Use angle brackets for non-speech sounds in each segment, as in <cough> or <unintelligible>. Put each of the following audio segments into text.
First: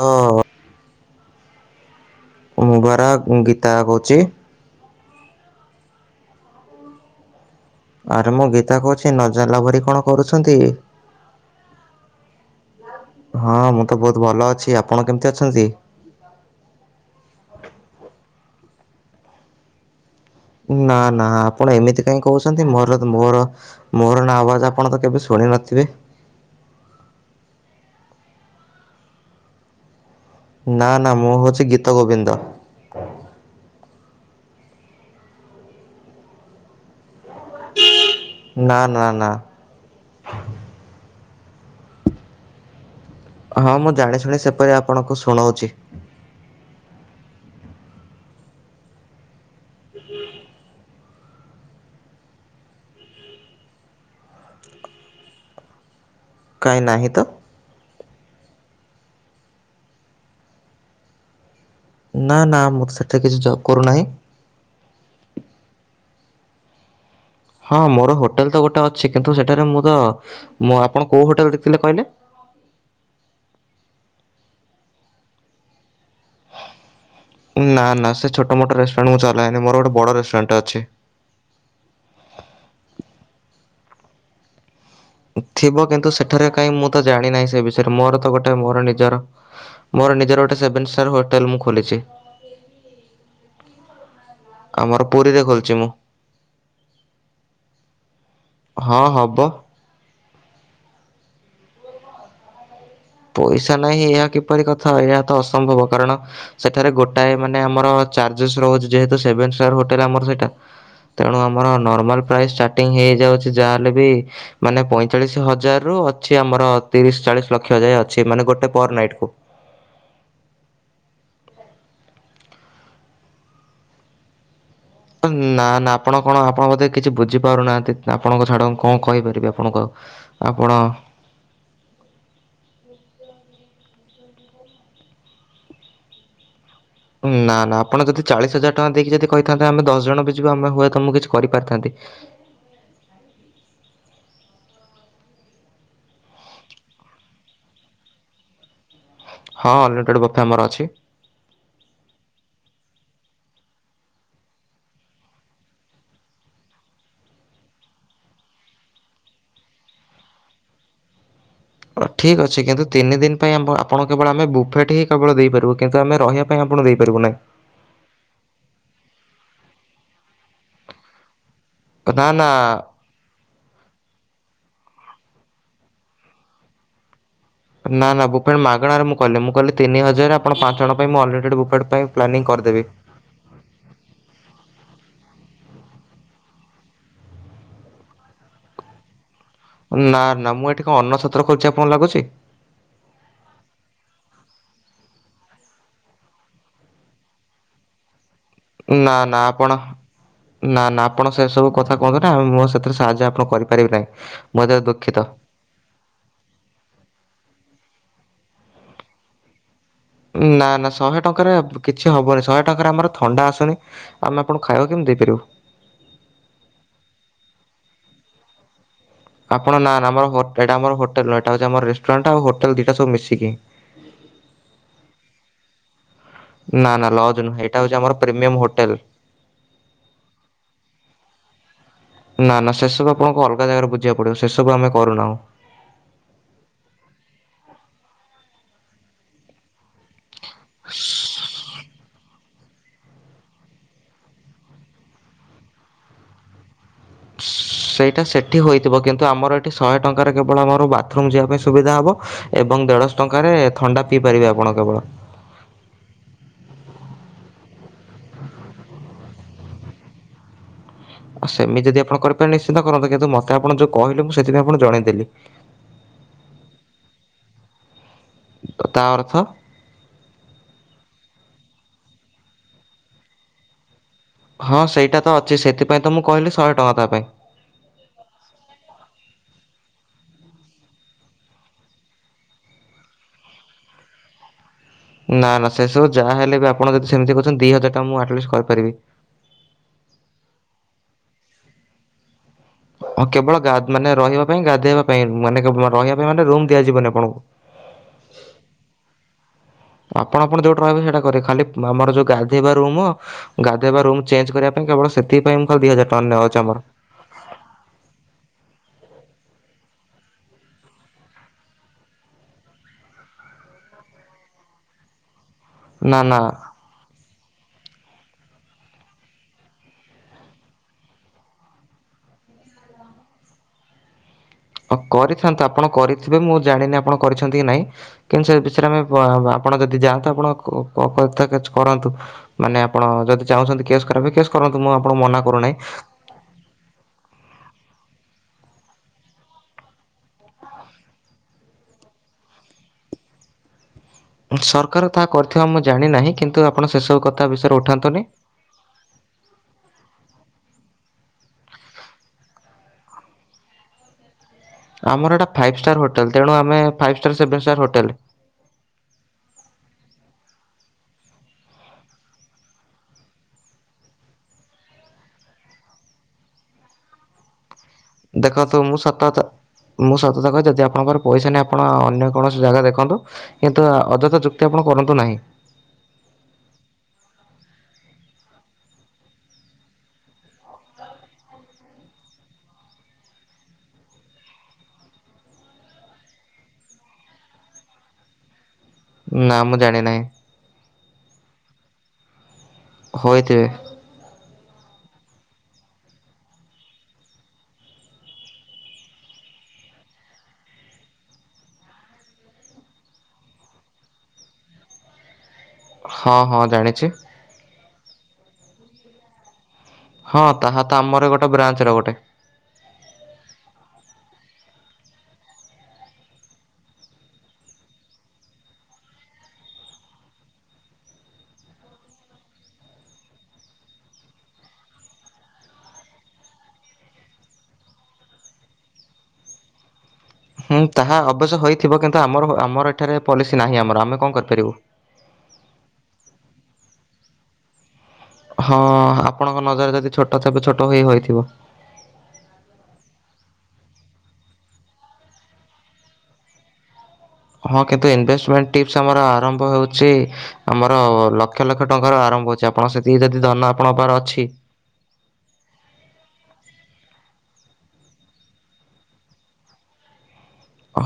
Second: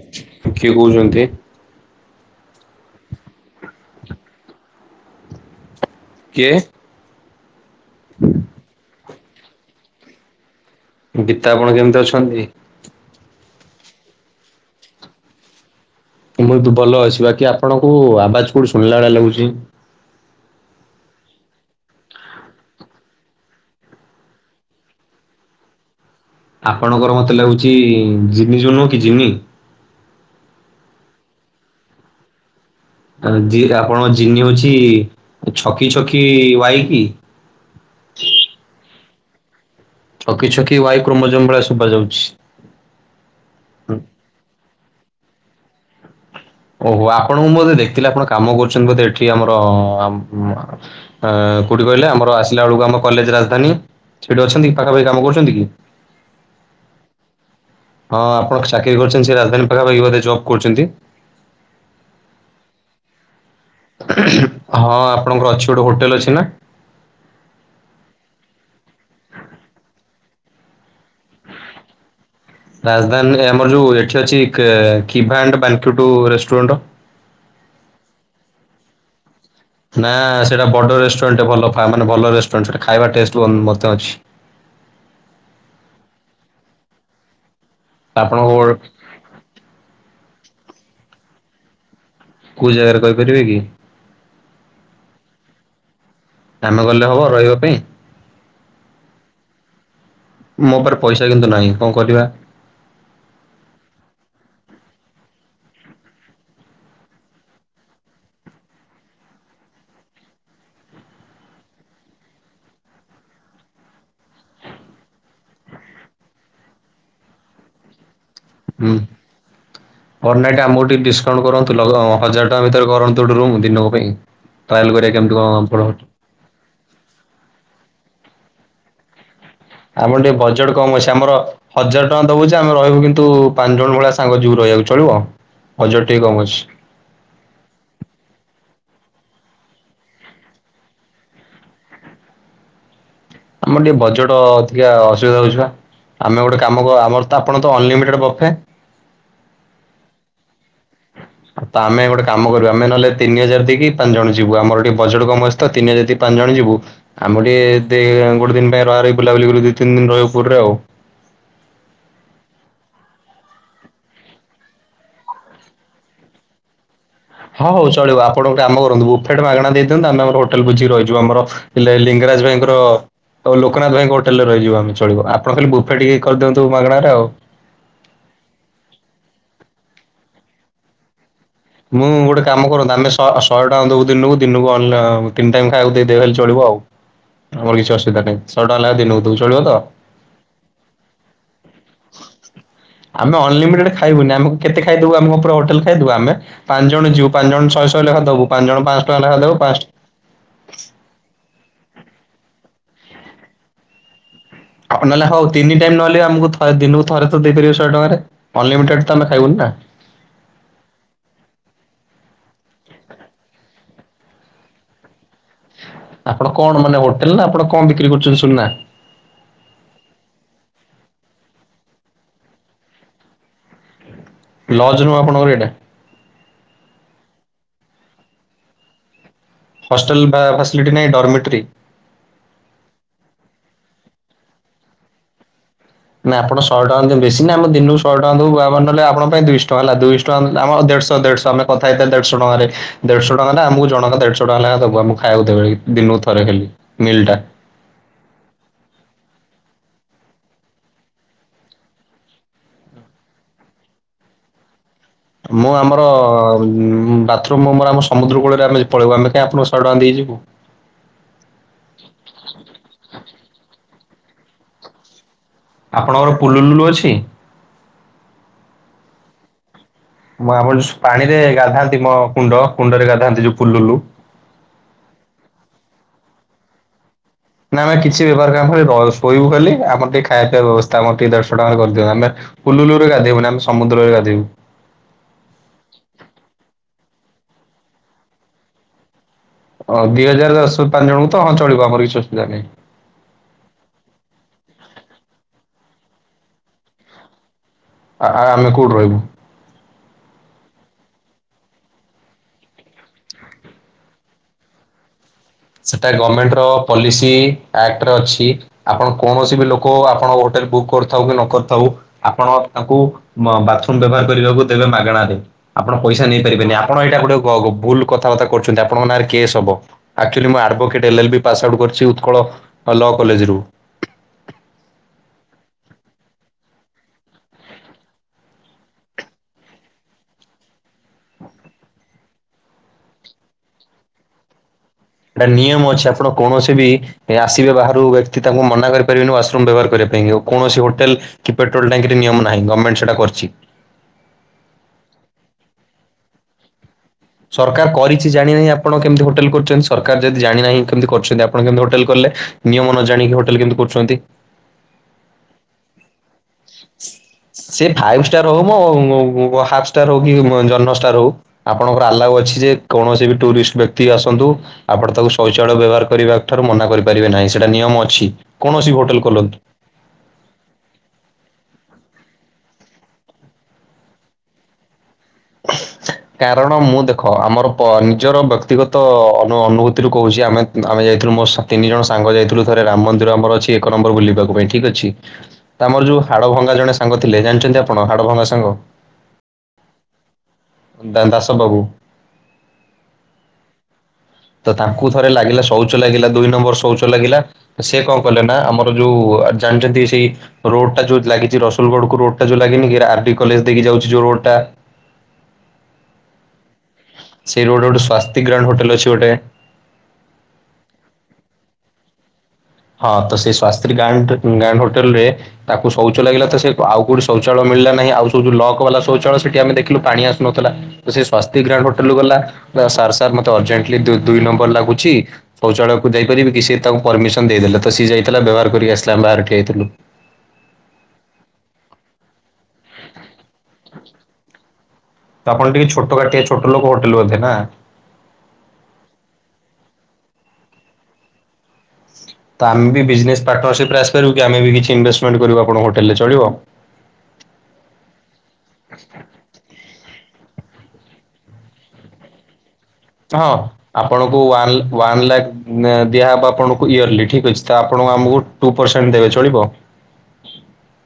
ହଁ କିଏ କହୁଛନ୍ତି? ମୁଁ ବାର ଗୀତା ଗାଉଛି। କିଏ? ଆରେ ମୁଁ ଗୀତା କହୁଛି ନ ଜାଣିଲା ପରି କଣ କରୁଛନ୍ତି? ଗିତା ଆପଣ କେମିତି ଅଛନ୍ତି? ହଁ ମୁଁ ତ ବହୁତ ଭଲ ଅଛି। ଆପଣ କେମିତି ଅଛନ୍ତି? ବହୁତ ଭଲ ଅଛି ବାକି ଆପଣଙ୍କୁ ଆବାଜ କୋଉଠି ଶୁଣିଲା ଭଳି ଲାଗୁଛି? ନା ନା ଆପଣ ଏମିତି କାଇ କହୁଛନ୍ତି ମୋର ମୋର ମୋର ନାଁ ଆବାଜ ଆପଣ ତ କେବେ ଶୁଣି ନଥିବେ। ଆପଣଙ୍କର ମତେ ଲାଗୁଛି ଜିନି ଜ ନୁହଁ କି ଜିନି ନା ନା ମୁଁ ହଉଛି ଗୀତଗୋବିନ୍ଦ। ଅ ଆପଣଙ୍କ ଜିନି ହଉଛି ଛକି ଛକି ୱାଇ କି? ନା ନା ନା। ଛକି ଛକି ୱାଇ କ୍ରୋମୋଜମ ଭଳି ଶୁଭାଯାଉଛି। ହଁ ମୁଁ ଜାଣି ଶୁଣି ସେପରି ଆପଣଙ୍କୁ ଶୁଣଉଛି। ଓହୋ ଆପଣନଙ୍କୁ ମୁଁ ବୋଧେ ଦେଖିଲା ଆପଣ କାମ କରୁଛନ୍ତି ବୋଧେ ଏଠି ଆମର ଆ ଅ କୋଉଠି କହିଲେ ଆମର ଆସିଲା ବେଳକୁ ଆମ କଲେଜ ରାଜଧାନୀ ସେଠି ଅଛନ୍ତି ପାଖାପାଖି କାମ କରୁଛନ୍ତି କି? କାହିଁ ନାହିଁ ତ! ହଁ ଆପଣ ଚାକିରି କରିଛନ୍ତି ସେ ରାଜଧାନୀ ପାଖାପାଖି ବୋଧେ ଜବ୍ କରୁଛନ୍ତି? ନା ନା ମୁଁ ତ ସେଠି କିଛି ଜବ୍ କରୁନାହିଁ। ହଁ ଆପଣଙ୍କର ଅଛି ଗୋଟେ ହୋଟେଲ ଅଛି ନା? ହଁ ମୋର ହୋଟେଲ ତ ଗୋଟେ ଅଛି କିନ୍ତୁ ସେଠାରେ ମୁଁ ତ ମୁଁ ଆପଣ କୋଉ ହୋଟେଲ ଦେଇଥିଲେ କହିଲେ? ରାଜଧାନୀ ଆମର ଯୋଉ ଏଠି ଅଛି କିଭାଣ୍ଡ ବାଲକୁଟ ରେଷ୍ଟୁରାଣ୍ଟ। ନା ନା ସେ ଛୋଟ ମୋଟ ରେସେ ମୁ ଚାଲା ଏନି ମୋର ଗୋଟେ ବଡ଼ ନା ରେଷ୍ଟୁରାଣ୍ଟ ସେଟା ଅଛି। ବଡ ରେଷ୍ଟୁରାଣ୍ଟ ଭଲ ମାନେ ଭଲ ରେଷ୍ଟୁରାଣ୍ଟ ସେଟା ଖାଇବା ଟେଷ୍ଟ ମତେ ଅଛି। ଥିବ କିନ୍ତୁ ସେଠାରେ କାଇହିଁ ମୁଁ ତ ଜାଣି ନାହିଁ ସେ ବିଷୟରେ ମୋର ତ ଆପଣଙ୍କ ଗୋଟେ ମୋର ନିଜର ମୋର ନିଜର ଗୋଟେ ସେଭେନ ଷ୍ଟାର୍ ହୋଟେଲ୍ ମୁଁ ଖୋଲିଛି। କୋଉ ଜାଗାରେ କହିପାରିବେ କି? ଆମର ପୁରିରେ ଖୋଲିଛି ମୁଁ। କାମ ଗଲେ ହବ ରହିବା ପାଇଁ? ହଁ ହବ। ମୋ ଉପରେ ପଇସା କିନ୍ତୁ ନାହିଁ କଣ କରିବା? ପଇସା ନାହିଁ ଏହା କିପରି କଥା ଏହା ତ ଅସମ୍ଭବ କାରଣ ସେଠାରେ ଗୋଟାଏ ମାନେ ଆମର ଚାର୍ଜସେ ରହୁଛି ଯେହେତୁ ସେଭେନ ଷ୍ଟାର୍ ହୋଟଲ ଆମର ସେଟା ତେଣୁ ଆମର ନର୍ମାଲ ପ୍ରାଇସ୍ ଷ୍ଟାର୍ଟିଂ ହେଇଯାଉଛି ଯାହାହେଲେ ବି ମାନେ ପଇଁଚାଳିଶ ହଜାର ରୁ ଅଛି ଆମର ତିରିଶ ଚାଳିଶ ଲକ୍ଷ ଯାଏ ଅଛି ମାନେ ଗୋଟେ ହୁଁ। ପର ନାଇଟ୍ କୁ। ପର ନାଇଟ୍ ଆମକୁ ଟିକେ ଡିସକାଉଣ୍ଟ କରନ୍ତୁ, ହଜାର ଟଙ୍କା ଭିତରେ କରନ୍ତୁ ଗୋଟେ ରୁମ୍ ଦିନକ ପାଇଁ। ଟ୍ରାଏଲ୍ କରିବାକି ନା ନା ଆପଣ କଣ ଆପଣ ବୋତେ କିଛି ବୁଝିପାରୁନାହାନ୍ତି, ଆପଣଙ୍କ ଛାଡ କଣ କହିପାରିବେ? ଆମର ଟିକେ ବଜେଟ କମ ଅଛି ଆମର ହଜାର ଟଙ୍କା ଦବୁ ଯେ ଆମେ ରହିବୁ କିନ୍ତୁ ପାଞ୍ଚ ଜଣ ଭଳିଆ ସାଙ୍ଗ ଯିବୁ ରହିବାକୁ ଚଳିବ? ହଜାର ଟିକେ କମ ଅଛି। ନା ନା ଆପଣ ଯଦି ଚାଳିଶ ହଜାର ଟଙ୍କା ଦେଇକି ଯଦି କହିଥାନ୍ତେ ଆମେ ଦଶ ଜଣ ବି ଯିବୁ ଆମେ ହୁଏତ ମୁଁ କିଛି କରିପାରିଥାନ୍ତି। ଆମର ଟିକେ ବଜେଟ ଟିକେ ଅସୁବିଧା ହଉଛି ପା। ଆମେ ଗୋଟେ କାମ କୁ ଆମର ତ ଆପଣ ତ ଅନଲିମିଟେଡ ବଫେ। ହଁ ଅନଲିମିଟେଡ଼ ବଫେ ଆମର ଅଛି। ତ ଆମେ ଗୋଟେ କାମ କରିବା, ଆମେ ନହେଲେ ତିନି ହଜାର ଦେଇକି ପାଞ୍ଚ ଜଣ ଯିବୁ, ଆମର ଟିକେ ବଜେଟ କମ ଅଛି। ତ ତିନି ହଜାର ଦେଇ ପାଞ୍ଚ ଜଣ ଯିବୁ। ଆମର ଟିକେ ଗୋଟେ ଦିନ ପାଇଁ ରହ ର ବୁଲାବୁଲିଲି ଦି ତିନି ଦିନ ରହିବୁ ଉ ପୁରୀରେ ଆଉ। ଠିକ୍ ଅଛି କିନ୍ତୁ ତିନି ଦିନ ପାଇଁ ଆମ ଆପଣ କେବଳ ଆମେ ବୁଫେଟ୍ ହିଁ କେବଳ ଦେଇପାରିବୁ କିନ୍ତୁ ଆମେ ରହିବା ପାଇଁ ଆପଣ ଦେଇପାରିବ ନା। ହଁ ହଉ ଚଳିବ ଆପଣ କାମ କରନ୍ତୁ ବୁଫେଡ ମାଗଣା ଦେଇଦିଅନ୍ତୁ, ଆମ ଆମର ହୋଟେଲ ବୁଝିକି ରହିିଯିବୁ ଆମର ହେଲେ ନା ନା ଲିଙ୍ଗରାଜ ଭାଇଙ୍କର ଆଉ ଲୋକନାଥ ଭାଇଙ୍କ ହୋଟେଲ ରେ ରହିଯିବ ଆମେ ଚଳିବ, ଆପଣ ଖାଲି ବୁଫେ ଟିକେ କରିଦିଅନ୍ତୁ ମାଗଣାରେ ଆଉ। ନା ନା ବୁଫେ ମାଗଣାରେ ମୁ କହିଲି ନେଇ ମୁଁ କହିଲି ତିନି ହଜାର ଆପଣ ପାଞ୍ଚଜଣ ପାଇଁ ମୁଁ ଅଲରେଡି ବୁ ମୁଁ ଗୋଟେ କାମ କରନ୍ତୁ ଆମେ ତ ଶହେ ଟଙ୍କା ଦବୁ ଦିନକୁ, ଦିନକୁ ତିନି ଟାଇମ୍ ଖାଇବାକୁ ଦେଇଦେବେ ହେଲେ ଚଳିବ ଆଉ। ଆମର କିଛି ଅସୁବିଧା ନାହିଁ, ଶହ ଟଙ୍କା ଲାଖେ ଦିନକୁ ଦବୁ ଚଳିବ ତ? ନା ନା ମୁଁ ଏଠି କଣ ଅନ ତ୍ର କରିଛି ଆପଣ ଲାଗୁଛି? ଆମେ ଅନଲିମିଟେଡ ଖାଇବୁନି, ଆମକୁ କେତେ ଖାଇଦବୁ ଆମ ପୁରା ହୋଟେଲ ଖାଇଦବୁ, ଆମେ ପାଞ୍ଚ ଜଣ ଯିବୁ, ପାଞ୍ଚ ଜଣ ଶହେ ଶହେ ଟଙ୍କା ଦବୁ, ପାଞ୍ଚ ଜଣ ପାଆଁସ ନା ଟଙ୍କା ନା ଲେଖା ଦବୁ ଆପଣ ପାଞ୍ଚ ନା ନା ଆପଣ ସେ ସବୁ କଥା କୁହନ୍ତୁ ନି, ମୁଁ ସେଥିରେ ସାହାଯ୍ୟ ଆପଣ କରିପାରିବେ ନାହିଁ। ମୁଁ ଏଥିରେ ଦୁଃଖିତ। ନହେଲେ ହଉ। ତିନି ଟାଇମ୍ ନହଲେ ଆମ ଦିନକୁ ଥରେ ତ ଦେଇପାରିବ ଶହେ ଟଙ୍କାରେ ଅ ଅନଲିମିଟେଡ ତ ଆମେ ଖାଇବୁନି ନା? ନା ନା ଶହେ ଟଙ୍କାରେ କିଛି ହବନି, ଶହେ ଟଙ୍କାରେ ଆମର ଥଣ୍ଡା ଆସୁନି। ଆମେ ଆପଣଙ୍କୁ ଖାଇବା କେମତି ଦେଇପାରିବୁ? ଆପଣ କଣ ମାନେ ହୋଟେଲ ନା ଆପଣ କଣ ବିକ୍ରି କରୁଛନ୍ତି ସୁନା। ଆପଣ ନା ନା ଏଇଟା ଆମର ହୋଟେଲ ଏଇଟା ହଉଛି ଆମର ରେଷ୍ଟରାଣ୍ଟ ଆଉ ହୋଟେଲ ଦିଟା ସବୁ ମିଶିକି। ଲଜ୍ ନୁହଁ ଆପଣଙ୍କର ଏଇଟା? ନା ନା ଲଜ୍ ନୁହଁ, ଏଇଟା ହଉଛି ଆମ ପ୍ରିମିୟମ୍ ହୋଟେଲ। ହଷ୍ଟେଲ ଫସିଲିଟି ନାଇଁ ଡର୍ମେଟରୀ? ନା ନା ସେ ସବୁ ଆପଣଙ୍କୁ ଅଲଗା ଜାଗାରେ ବୁଝିବା ପଡିବ, ସେ ସବୁ ଆମେ କରୁନାହୁଁ। ନା ଆପଣ ଶହ ଟଙ୍କା ଦିଅନ୍ତୁ ବେଶୀ ନା ଆମ ଦିନକୁ ଶହ ଟଙ୍କା ଦେବୁ, ନହେଲେ ଆପଣ ପାଇଁ ଦୁଶ ଟଙ୍କ ହେଲା ଦୁଇଶ ଆମ ଦେଢଶହ ଦେଢଶହ ଆମେ କଥା ହେଇଥିଲେ ଦେଢଶହ ଟଙ୍କାରେ। ଦେଢଶ ଟଙ୍କା ନା ଆମକୁ ଜଣଙ୍କା ଦେଢଶ ଟଙ୍କା ଲେଖା ଦୋବୁ ଆମୁକୁ ଖାଇବାକୁ ଦେବେଳିକି ଦିନୁକୁ ଥରେ ଖାଲି ମିଲଟା। ସେଇଟା ସେଇଠି ହୋଇଥିବ କିନ୍ତୁ ଆମର ଏଇଠି ଶହେ ଟଙ୍କାରେ କେବଳ ଆମର ବାଥରୁମ୍ ଯିବା ପାଇଁ ସୁବିଧା ହେବ ଏବଂ ଦେଢଶହ ଟଙ୍କାରେ ଥଣ୍ଡା ପିଇ ପାରିବେ ଆପଣ କେବଳ। ମୁଁ ଆମର ବାଥରୁମ ମୋର ଆମ ସମୁଦ୍ର କୂଳରେ ଆମେ ପଳେଇବୁ ଆମେ କାଇହିଁ ଆପଣ ଶହେ ଟଙ୍କା ଦେଇଯିବୁ। ଆ ସେମି ଯଦି ଆପଣ କରିପାରେ ନିଶ୍ଚିନ୍ତ କରନ୍ତୁ, ମତେ ଆପଣ ଯୋଉ କହିଲେ ମୁଁ ସେଥିପାଇଁ ଆପଣ ଜଣେଇଦେଲି। ଆପଣଙ୍କର ପୁଲୁ ଲୁଲ ଅଛି? ତ ତା ଅର୍ଥ? ମୁଁ ଆମ ପାଣିରେ ଗାଧାନ୍ତି ମ କୁଣ୍ଡ, କୁଣ୍ଡରେ ଗାଧାନ୍ତି ଯୋଉ ଫୁଲଲୁ ହଁ ସେଇଟା ତ ଅଛି, ସେଥିପାଇଁ ତ ମୁଁ କହିଲି ଶହେ ଟଙ୍କା ତା ପାଇଁ। ନା ଆମେ କିଛି ବ୍ୟବହାର <unintelligible> ଶୋଇବୁ ଖାଲି, ଆମର ଟିକେ ଖାଇବା ପିଇବା ବ୍ୟବସ୍ଥା ଆମର ଟିକେ ଦେଡ଼ଶ ଟଙ୍କାରେ କରିଦିଅ ଆମେ ପୁଲୁଲୁରେ ଗାଧେଇବୁନି ଆମେ ସମୁଦ୍ରରେ ଗାଧୋଇବୁ। ନା ନା ସେ ସବୁ ଯାହା ହେଲେ ବି ଆପଣ ଯଦି ସେମିତିହୁଛନ୍ତି ଦି ହଜାର ଟଙ୍କା ମୁଁ ଆଟଲିଷ୍ଟ କରିପାରିବି। ଓ ଦିଇ ହଜାର ଦଶରୁ ପାଞ୍ଚ ଜଣଙ୍କୁ ତ ହଁ ଚଳିବ ଆମର କିଛି ଅସୁବିଧା ନାହିଁ। ହଁ କେବଳ ଗ ମାନେ ରହିବା ପାଇଁ ଗାଧୋଇବା ପାଇଁ ମାନେ ରହିବା ପାଇଁ ମାନେ ରୁମ ଦିଆଯିବନି ଆପଣଙ୍କୁ। ଆ ଆ ଆମେ କୋଉଠି ରହିବୁ? ଆପଣ ଆପଣ ଯେଉଁଟା ରହିବେ ସେଇଟା କରେ ଖାଲି ଆମର ଯେଉଁ ଗାଧୋଇବା ରୁମ୍ ଗାଧୋଇବା ରୁମ୍ ଚେଞ୍ଜ କରିବା ପାଇଁ କେବଳ ସେଥିପାଇଁ ଖାଲି ଦି ହଜାର ସେଇଟା ଟଙ୍କା ନେଉଅଛି ଗମେଣ୍ଟର ଆମର ପଲିସି ଆକ୍ଟରେ ଅଛି ଆପଣ କୌଣସି ବି ଲୋକ ଆପଣ ହୋଟେଲ ବୁକ୍ କରିଥାଉ କି ନ କରିଥାଉ ଆପଣ ତାଙ୍କୁ ବାଥରୁମ ବ୍ୟବହାର କରିବାକୁ ଦେବେ ମାଗଣାରେ। ଆପଣ ନା ପଇସା ନା ନେଇପାରିବେନି ଆପଣ ଏଇଟା ଗୋଟେ ଭୁଲ କଥାବାର୍ତ୍ କରୁଛନ୍ତି ଆପଣଙ୍କ ନାଁରେ କେସ୍ ହେବ। ଆକ୍ଚୁଆଲି ମୁଁ ଆଡଭୋକେଟ୍ଲ L L B pass out କରିଛି ଉତ୍କଳ ଲ କଲେଜରୁ। ହଁ କରିଥାନ୍ତୁ ଆପଣ କରିଥିବେ ମୁଁ ଜାଣିନି ଆପଣ କରିଛନ୍ତି କି ନାହିଁ। କିନ୍ତୁ ସେ ବିଷୟରେ ଆମେ ଆପଣ ଯଦି ଯାଆନ୍ତୁ ଆପଣ କ କ କଥା କିଛି କରାନ୍ତୁ। ମାନେ ଆପଣ ଯଦି ଚାହୁଁଛନ୍ତି କେସ୍ କରା ବାକୁ କେସ୍ କରନ୍ତୁ ମୁଁ ଆପଣଙ୍କୁ ମାନ ଏଟା ନିୟମ ଅଛି ଆପଣ କୌଣସି ବି ଆସିବେ ବାହାରୁ ବ୍ୟକ୍ତି ତାଙ୍କୁ ମନା କରିପାରିବେନି ୱାସରୁମ ବ୍ୟବହାର କରିବା ପାଇଁ କୌଣସି ହୋଟେଲ କି ପେଟ୍ରୋଲ ଟଙ୍କିରେ ନିୟମ ନାହିଁ ଗମେଣ୍ଟ ସେଟା କରିଛି। ସରକାର ତାହା କରିଥିବା ମୁଁ ଜାଣିନାହିଁ କିନ୍ତୁ ଆପଣ ସେ ସବୁ କ ସରକାର କରିଛି ଜାଣିନି ଆ ଆପଣ କେମତି ହୋଟେଲ୍ କରିଛନ୍ତି। ସରକାର ଯଦି ଜାଣିନାହି କେମିତି କରିଛନ୍ତି ଆପଣ କେମିତି ହୋଟେଲ କଲେ ନିୟମ ନ ଜାଣିକି ହୋଟେଲ କେମିତ୍ କୁରୁଛନ୍ତି। ଆମର ଏଇଟା ଫାଇପୀ ଷ୍ଟାର ହୋଟଲ। ତେଣୁ ଆମେ ପାଇପି ଷ୍ଟାର ସେଭେନ୍ ଷ୍ଟାର୍ ସେ ହୋଟେଲ। ଫାଇଭ ହଉ ମ ହାପ୍ ଷ୍ଟାର ହଉ କି ଜନ୍ହ ଷ୍ଟାର ହଉ। ଆପଣଙ୍କର ଆଲାୱ ଅଛି ଯେ କୌଣସି ବି ଟୁରିଷ୍ଟ ବ୍ୟକ୍ତି ଆସନ୍ତୁ ଆପଣ ତାକୁ ଶୌଚାଳୟ ବ୍ୟବହାର କରିବା ଠାରୁ ମନା କରିପାରିବେ ନାହିଁ। ସେଇଟା ନିୟମ ଅଛି ଦେଖନ୍ତୁ କୌଣସି ହୋଟେଲ ଖୋଲନ୍ତୁ। ମୁଁ ସତ କହିବି ଯଦି ଆପଣଙ୍କର ପଇସା ନାହିଁ। ଆପଣ ଅନ୍ୟ କୌଣସି ଜାଗା ଦେଖନ୍ତୁ। କିନ୍ତୁ ଅଯଥା ଯୁକ୍ତି ଆପଣ କରନ୍ତୁ ନାହିଁ। କାରଣ ମୁଁ ଦେଖ ଆମର ପ ନିଜର ବ୍ୟକ୍ତିଗତ ଅନ ଅନୁଭୂତିରୁୁ କହୁଛି ଆମେ ଆମେ ଯାଇଥିଲୁ ମୋ ତିନି ଜଣ ସାଙ୍ଗ ଯାଇଥିଲୁ ଥରେ ରାମ ମନ୍ଦିର ଆମର ଅଛି ଏକ ନମ୍ବର ବୁଲିବାକୁ ପାଇଁ ଠିକ୍ ଅଛି। ଆମର ଯୋଉ ହାଡଭଙ୍ଗା ଜଣେ ସାଙ୍ଗ ଥିଲେ ଜାଣିଛନ୍ତି ଆପଣ ହାଡଭଙ୍ଗା ସାଙ୍ଗ? ନା ମୁଁ ଜାଣି ନାହିଁ। ଦାସ ବାବୁ। ହୋଇଥିବେ। ତ ତାଙ୍କୁ ଥରେ ଲାଗିଲା ଶୌଚ ଲାଗିଲା ଦୁଇ ନମ୍ବର ଶୌଚ ଲାଗିଲା। ସେ କଣ କଲେ ନା ଆମର ଯୋଉ ଜାଣିଛନ୍ତି ସେଇ ରୋଡ ଟା ଯୋଉ ଲାଗିଛି ରସଲୁଗଡ କୁ ରୋଡ ଟା ଯୋଉ ଲାଗିନି କି ଆର ଡି କଲେଜ ଦେଇକି ଯାଉଛି ଯୋଉ ରୋଡ ଟା। ହଁ ହଁ ଜାଣିଛି। ସେଇ ରୋଡ ରେ ଗୋଟ ସ୍ଵସ୍ତି୍ଗ୍ରାଉଣ୍ଡ ହୋଟେଲ ଅଛି ଗୋଟେ। ହଁ ତାହା ତ ଆମର ଗୋଟେ ବ୍ରାଞ୍ଚର ଗୋଟେ। ହଁ ତ ସେଇ ଶାସ୍ତ୍ରୀ ଗ୍ରାଣ୍ଟ ଗ୍ରାଣ୍ଡ ହୋଟେଲ ରେ ତାକୁ ଶୌଚ ଲାଗିଲା ତ ସେ ଆଉଠି ଶୌଚଳୟ ମିଳିଲାନାହିଁ। ଆଉ ସୋଉ ଯଉ ଲକ୍ ବାଲା ଶୌଚାଳ ସେଠି ଆମେ ଦେଖିଲୁ ପାଣି ଆସୁନଥିଲା। ସେ ସ୍ୱାସ୍ଥ୍ୟ ଗ୍ରାଣ୍ଡ ହୋଟେଲ କୁ ଗଲା ସର ସାର୍ ମତେ ଅର୍ଜେଣ୍ଟଲି ଦୁଇ ନମ୍ବର ଲାଗୁଛି ଶୌଚାଳୟ କୁ ଯାଇପାରିବି କିି? ସେ ତାଙ୍କୁ ପରମିସନ ଦେଇଦେଲେ ତ ସିଏ ଯାଇଥିଲା ବ୍ୟବହାର କରିକି ଆସିଲା ଆମେ ବାହାରେ ଠିଆ ହେଇଥିଲୁ। ହୁଁ ତାହା ଅବଶ୍ୟ ହୋଇଇଥିବ କିନ୍ତୁ ଆମର ଆମର ଏଠାରେ ପଲିସି ନାହିଁ ଆମର ଆମେ କଣ କରିପାରିବୁ। ଆପଣ ଟିକେ ଛୋଟ କାଟିଆ ଛୋଟ ଲୋକ ହୋଟେଲ ବୋଧେ ନା? ହଁ ଆପଣଙ୍କ ନଜରରେ ଯଦି ଛୋଟ ତେବେ ଛୋଟ ହେଇ ହୋଇଇଥିବ। ତ ଆମେ ବିଜନେସ୍‌ ପାଟର୍ନରସିପରେ ଆସିପାରିବୁ କି ଆମେ ବି କିଛି ଇନଭେଷ୍ଟମେଣ୍ଟ କରିବୁ ଆପଣଙ୍କ ହୋଟଲରେ ଚଳିବ? ହଁ କିନ୍ତୁ ଇନଭେଷ୍ଟମେଣ୍ଟ ଟିପସ ଆମର ଆରମ୍ଭ ହେଉଛି ଆମର ଲକ୍ଷ ଲକ୍ଷ ଟଙ୍କାର ଆରମ୍ଭ ଆପଣ ସେତିକି ଯଦି ହଁ! ଧନ ଆପଣଙ୍କ ପାଖରେ ଅଛି ଆପଣଙ୍କୁ----ୱାନ୍‌ ଲା ଦିଆ ହେବ ଆପଣଙ୍କୁ ଇୟରଲି ଠିକ୍ ଅଛି, ତ ଆପଣଙ୍କୁ ଆମକୁ ଟୁ ପର୍ସେଣ୍ଟ୍ ଦେବେ ଚଳିବ।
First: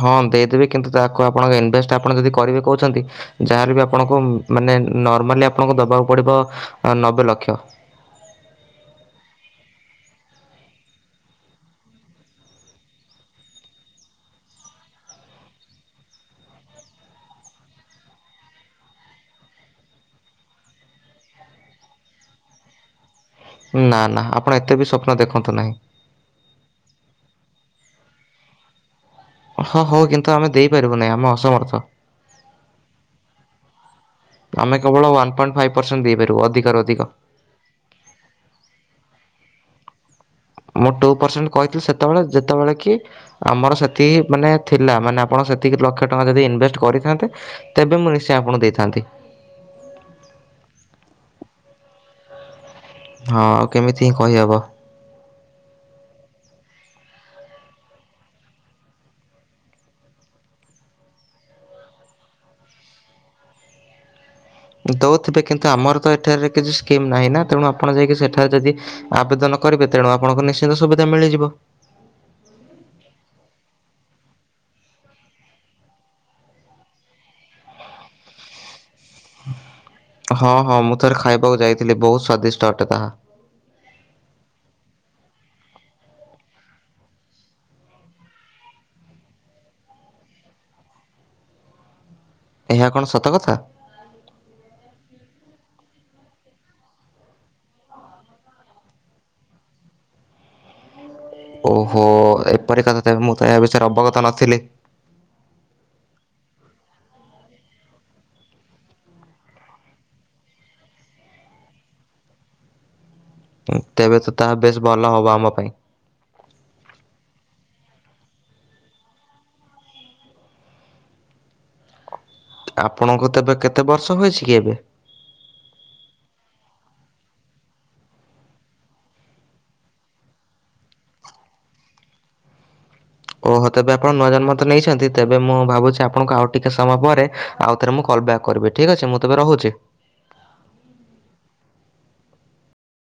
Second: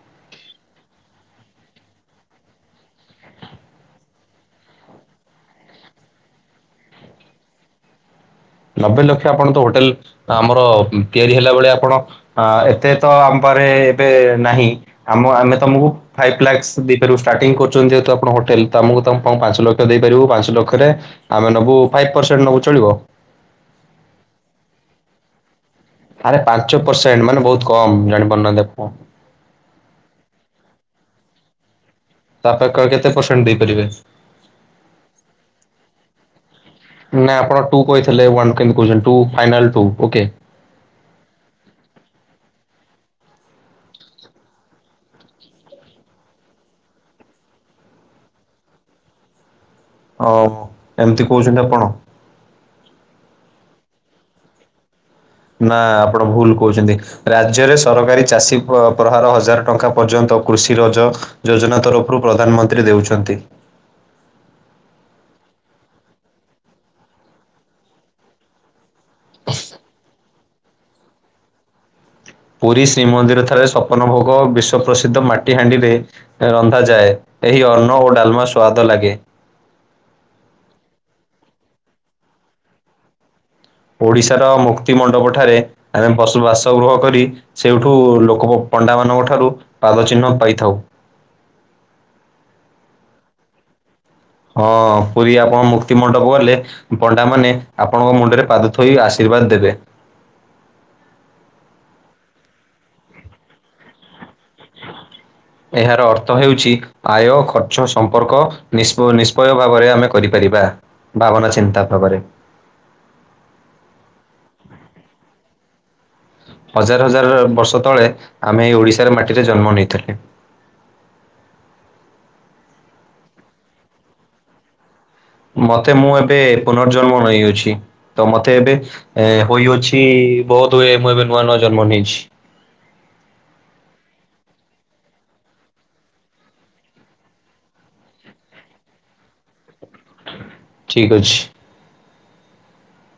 ହଁ! ଦେଇ ଦେବି କିନ୍ତୁ କୁ ଆପଣଙ୍କ ଇନଭେଷ୍ଟ୍ ଆପଣ ଯଦି କରିବେ କହୁଚନ୍ତି। ଯାହା ବି ଆପଣଙ୍କୁ, ମାନେ ନର୍ମାଲି ଆପଣଙ୍କୁ ଦବାକୁ ପଡ଼ିବ ନବେ ଲକ୍ଷ। ନବେ ଲକ୍ଷ ଆପଣ ତ, ହୋଟେଲ୍ ଆମର ତିଆରି ହେଲା ଭଳିଆ ଆପଣ ଏତେ ତ ଆମ ପାଖରେ ଏବେ ନାହିଁ, ଆମେ ତମୁକୁ ଫାଇପ୍ ଲା ଦେଇ ପାରିବୁ, ଷ୍ଟାଟିଙ୍ଗ୍ କରୁଚନ୍ତି ଯେହେତୁ ଆପଣ ହୋଟେଲ୍, ପାଞ୍ଚ୍ ଲକ୍ଷ ଦେଇପାରିବୁ। ପାଞ୍ଚ୍ ଲ---ରେ ଆମେ ନବୁ ଫାଇପ୍ ପର୍ସେଣ୍ଟ୍ ନବୁ ଚଳିବ। ନା ନା, ଆପଣ ଏତେ ବି ସ୍ୱପ୍ନ ଦେଖନ୍ତୁ ନାହିଁ। ଆରେ ପାଞ୍ଚ ପର୍ସେ------ମାନେ ବହୁତ୍ କମ୍, ଜାଣି ପାରୁନାହାନ୍ତି ହଁ! ହଉ କିନ୍ତୁ ଆମେ ଦେଇପାରିବୁ ନା, ଆମେ ଅସମର୍ଥ। କେତେ ପର୍ସେଣ୍ଡ୍ ଦେଇପାରିବେ? ଆମେ କେବଳ ୱାନ୍ ପଏ---ଫାଇପ୍ ପର୍ସେ ଦେଇପାରିବୁ, ଅଧିକାରୁ ଅଧିକ। ନାଇଁ ଆପଣ ଟୁ କହିଥିଲେ, ୱାନ୍‌ କେ----------ଫାଇନାଲ୍ ଟୁ ଓକେ। ପରସେଣ୍ଟ୍ କହିଥି, ସେତବଳେ ଯେତବଳେ କି ଆମର ସେ ମାନେ ଥିଲା, ମାନେ ଆପଣ ସେତିକି ଲକ୍ଷ ଟଙ୍କା ଯଦି ଇନଭେଷ୍ଟ୍ କରିଥାନ୍ତେ। ତେବେ ମୁଁ ନି ଆପଣ ଦେଇଥାନ୍ତି। ଏମ୍ତି କହୁଚନ୍ତି ଆପଣ। ହଁ, କେମିତି ହିଁ କହି ହେବ। ନା, ଆପଣ ଭୁଲ୍ କହୁଚନ୍ତି। ରାଜ୍ୟରେ ସରକାରୀ ଚାଷୀ ପ୍ରହାର ହଜାରେ ଟଙ୍କା ପର୍ଯ୍ୟନ୍ତ କୃଷି ରଜ ଯୋଜନା ତରଫ୍ ରୁ ପ୍ରଧାନମନ୍ତ୍ରୀ ଦେଉଛନ୍ତି। ଦଉଥିବେ କିନ୍ତୁ ଆମର ତ ଏଠାରେ କିଛି ସ୍କିମ୍ ନାହିଁ ନା, ତେଣୁ ଆପଣ ଯାଇକି ସେଠାରେ ଯଦି ଆବେଦନ କରିବେ, ତେଣୁ ଆପଣଙ୍କୁ ନିଶ୍ଚିନ୍ତ ସୁବିଧା ମିଳିଯିବ। ପୁରୀ ଶ୍ରୀମନ୍ଦିର ରେ ସପନ ଭୋଗ, ବିଶ୍ଵ ପ୍ରସିଦ୍ଧ ମାଟି ହାଣ୍ଡିରେ ରନ୍ଧାଯାଏ, ଏହି ଅନ୍ନ ଓ ଡାଲ୍ମା ସୁଆଦ ଲାଗେ। ହଁ ହଁ ମୁଁ ଥରେ ଖାଇବାକୁ ଯାଇଥିଲି, ବହୁତ୍ ସ୍ଵାଦିଷ୍ଟ ଅଟେ ତାହା। ଓଡ଼ିଶାର ମୁକ୍ତି ମଣ୍ଡପ ଠାରେ। ଆମେ ବାସଗୃହ କରି, ସେଉଠୁ ଲୋକ ପଣ୍ଡା ମାନଙ୍କ ଠାରୁ ପାଦ ଚିହ୍ନ ପାଇଥାଉ। ଏହା କ'ଣ ସତ କଥା? ହଁ! ପୁରୀ ଆପ ମୁକ୍ତି ମଣ୍ଡପ୍ ଗଲେ। ପଣ୍ଡା ମାନେ, ଆପଣଙ୍କ ମୁଣ୍ଡରେ ପାଦ ଥୋଇ ଆ--ର୍ବାଦ୍‌ ଦେବେ। ଓହୋ, ଏପରି କଥା ବେ ମୁଁ ତ ଏହା ବିଷୟରେ ଅବଗତ ନଥିଲି। ଏହାର ଅର୍ଥ ହେଉଚି ଆୟ, ଖର୍ଚ୍ଚ, ସମ୍ପର୍କ ନିଷ୍ପୟ ଭାବରେ ଆମେ କରିପାରିବା ଭାବନା ଚିନ୍ତା ତେବେ ତ ତାହା ବେଶ୍ ଭଲ ହବ ଆମ ପାଇଁ। ହଜାର୍ ହଜାର୍ ବର୍ଷ ତଳେ, ଆମେ ଏଇ ଓଡ଼ିଶାର ମାଟିରେ ଜନ୍ମ ନେଇ ଆପଣଙ୍କୁ ତେବେ କେତେ ବର୍ଷ ହୋଇଛି କି ଏବେ? ମତେ, ମୁଁ ଏବେ ପୁନର୍ଜନ୍ମ ନେଇଅଛି। ତ ମତେ ଏବେ ହୋଇଅଛି, ବୋଧ ହୁଏ ମୁଁ ଏବେ ନୂଆ ନୂଆ ଜନ୍ମ ନେଇଛି। ଓହଃ, ତେବେ ଆପଣ ନୂଆ ଜନ୍ମ ତ ନେଇଛନ୍ତି। ତେବେ ମୁଁ ଭାବୁ ଆପଣଙ୍କୁ ଆଉ ଟିକେ ସମୟ ପରେ ଆଉ ଥରେ ମୁଁ କଲ୍ ବ୍ୟାକ୍ କରିବି, ଠିକ୍ ଅଛି ମୁଁ ତେବେ ରହୁଚି। ଠିକ୍ ଅଛି।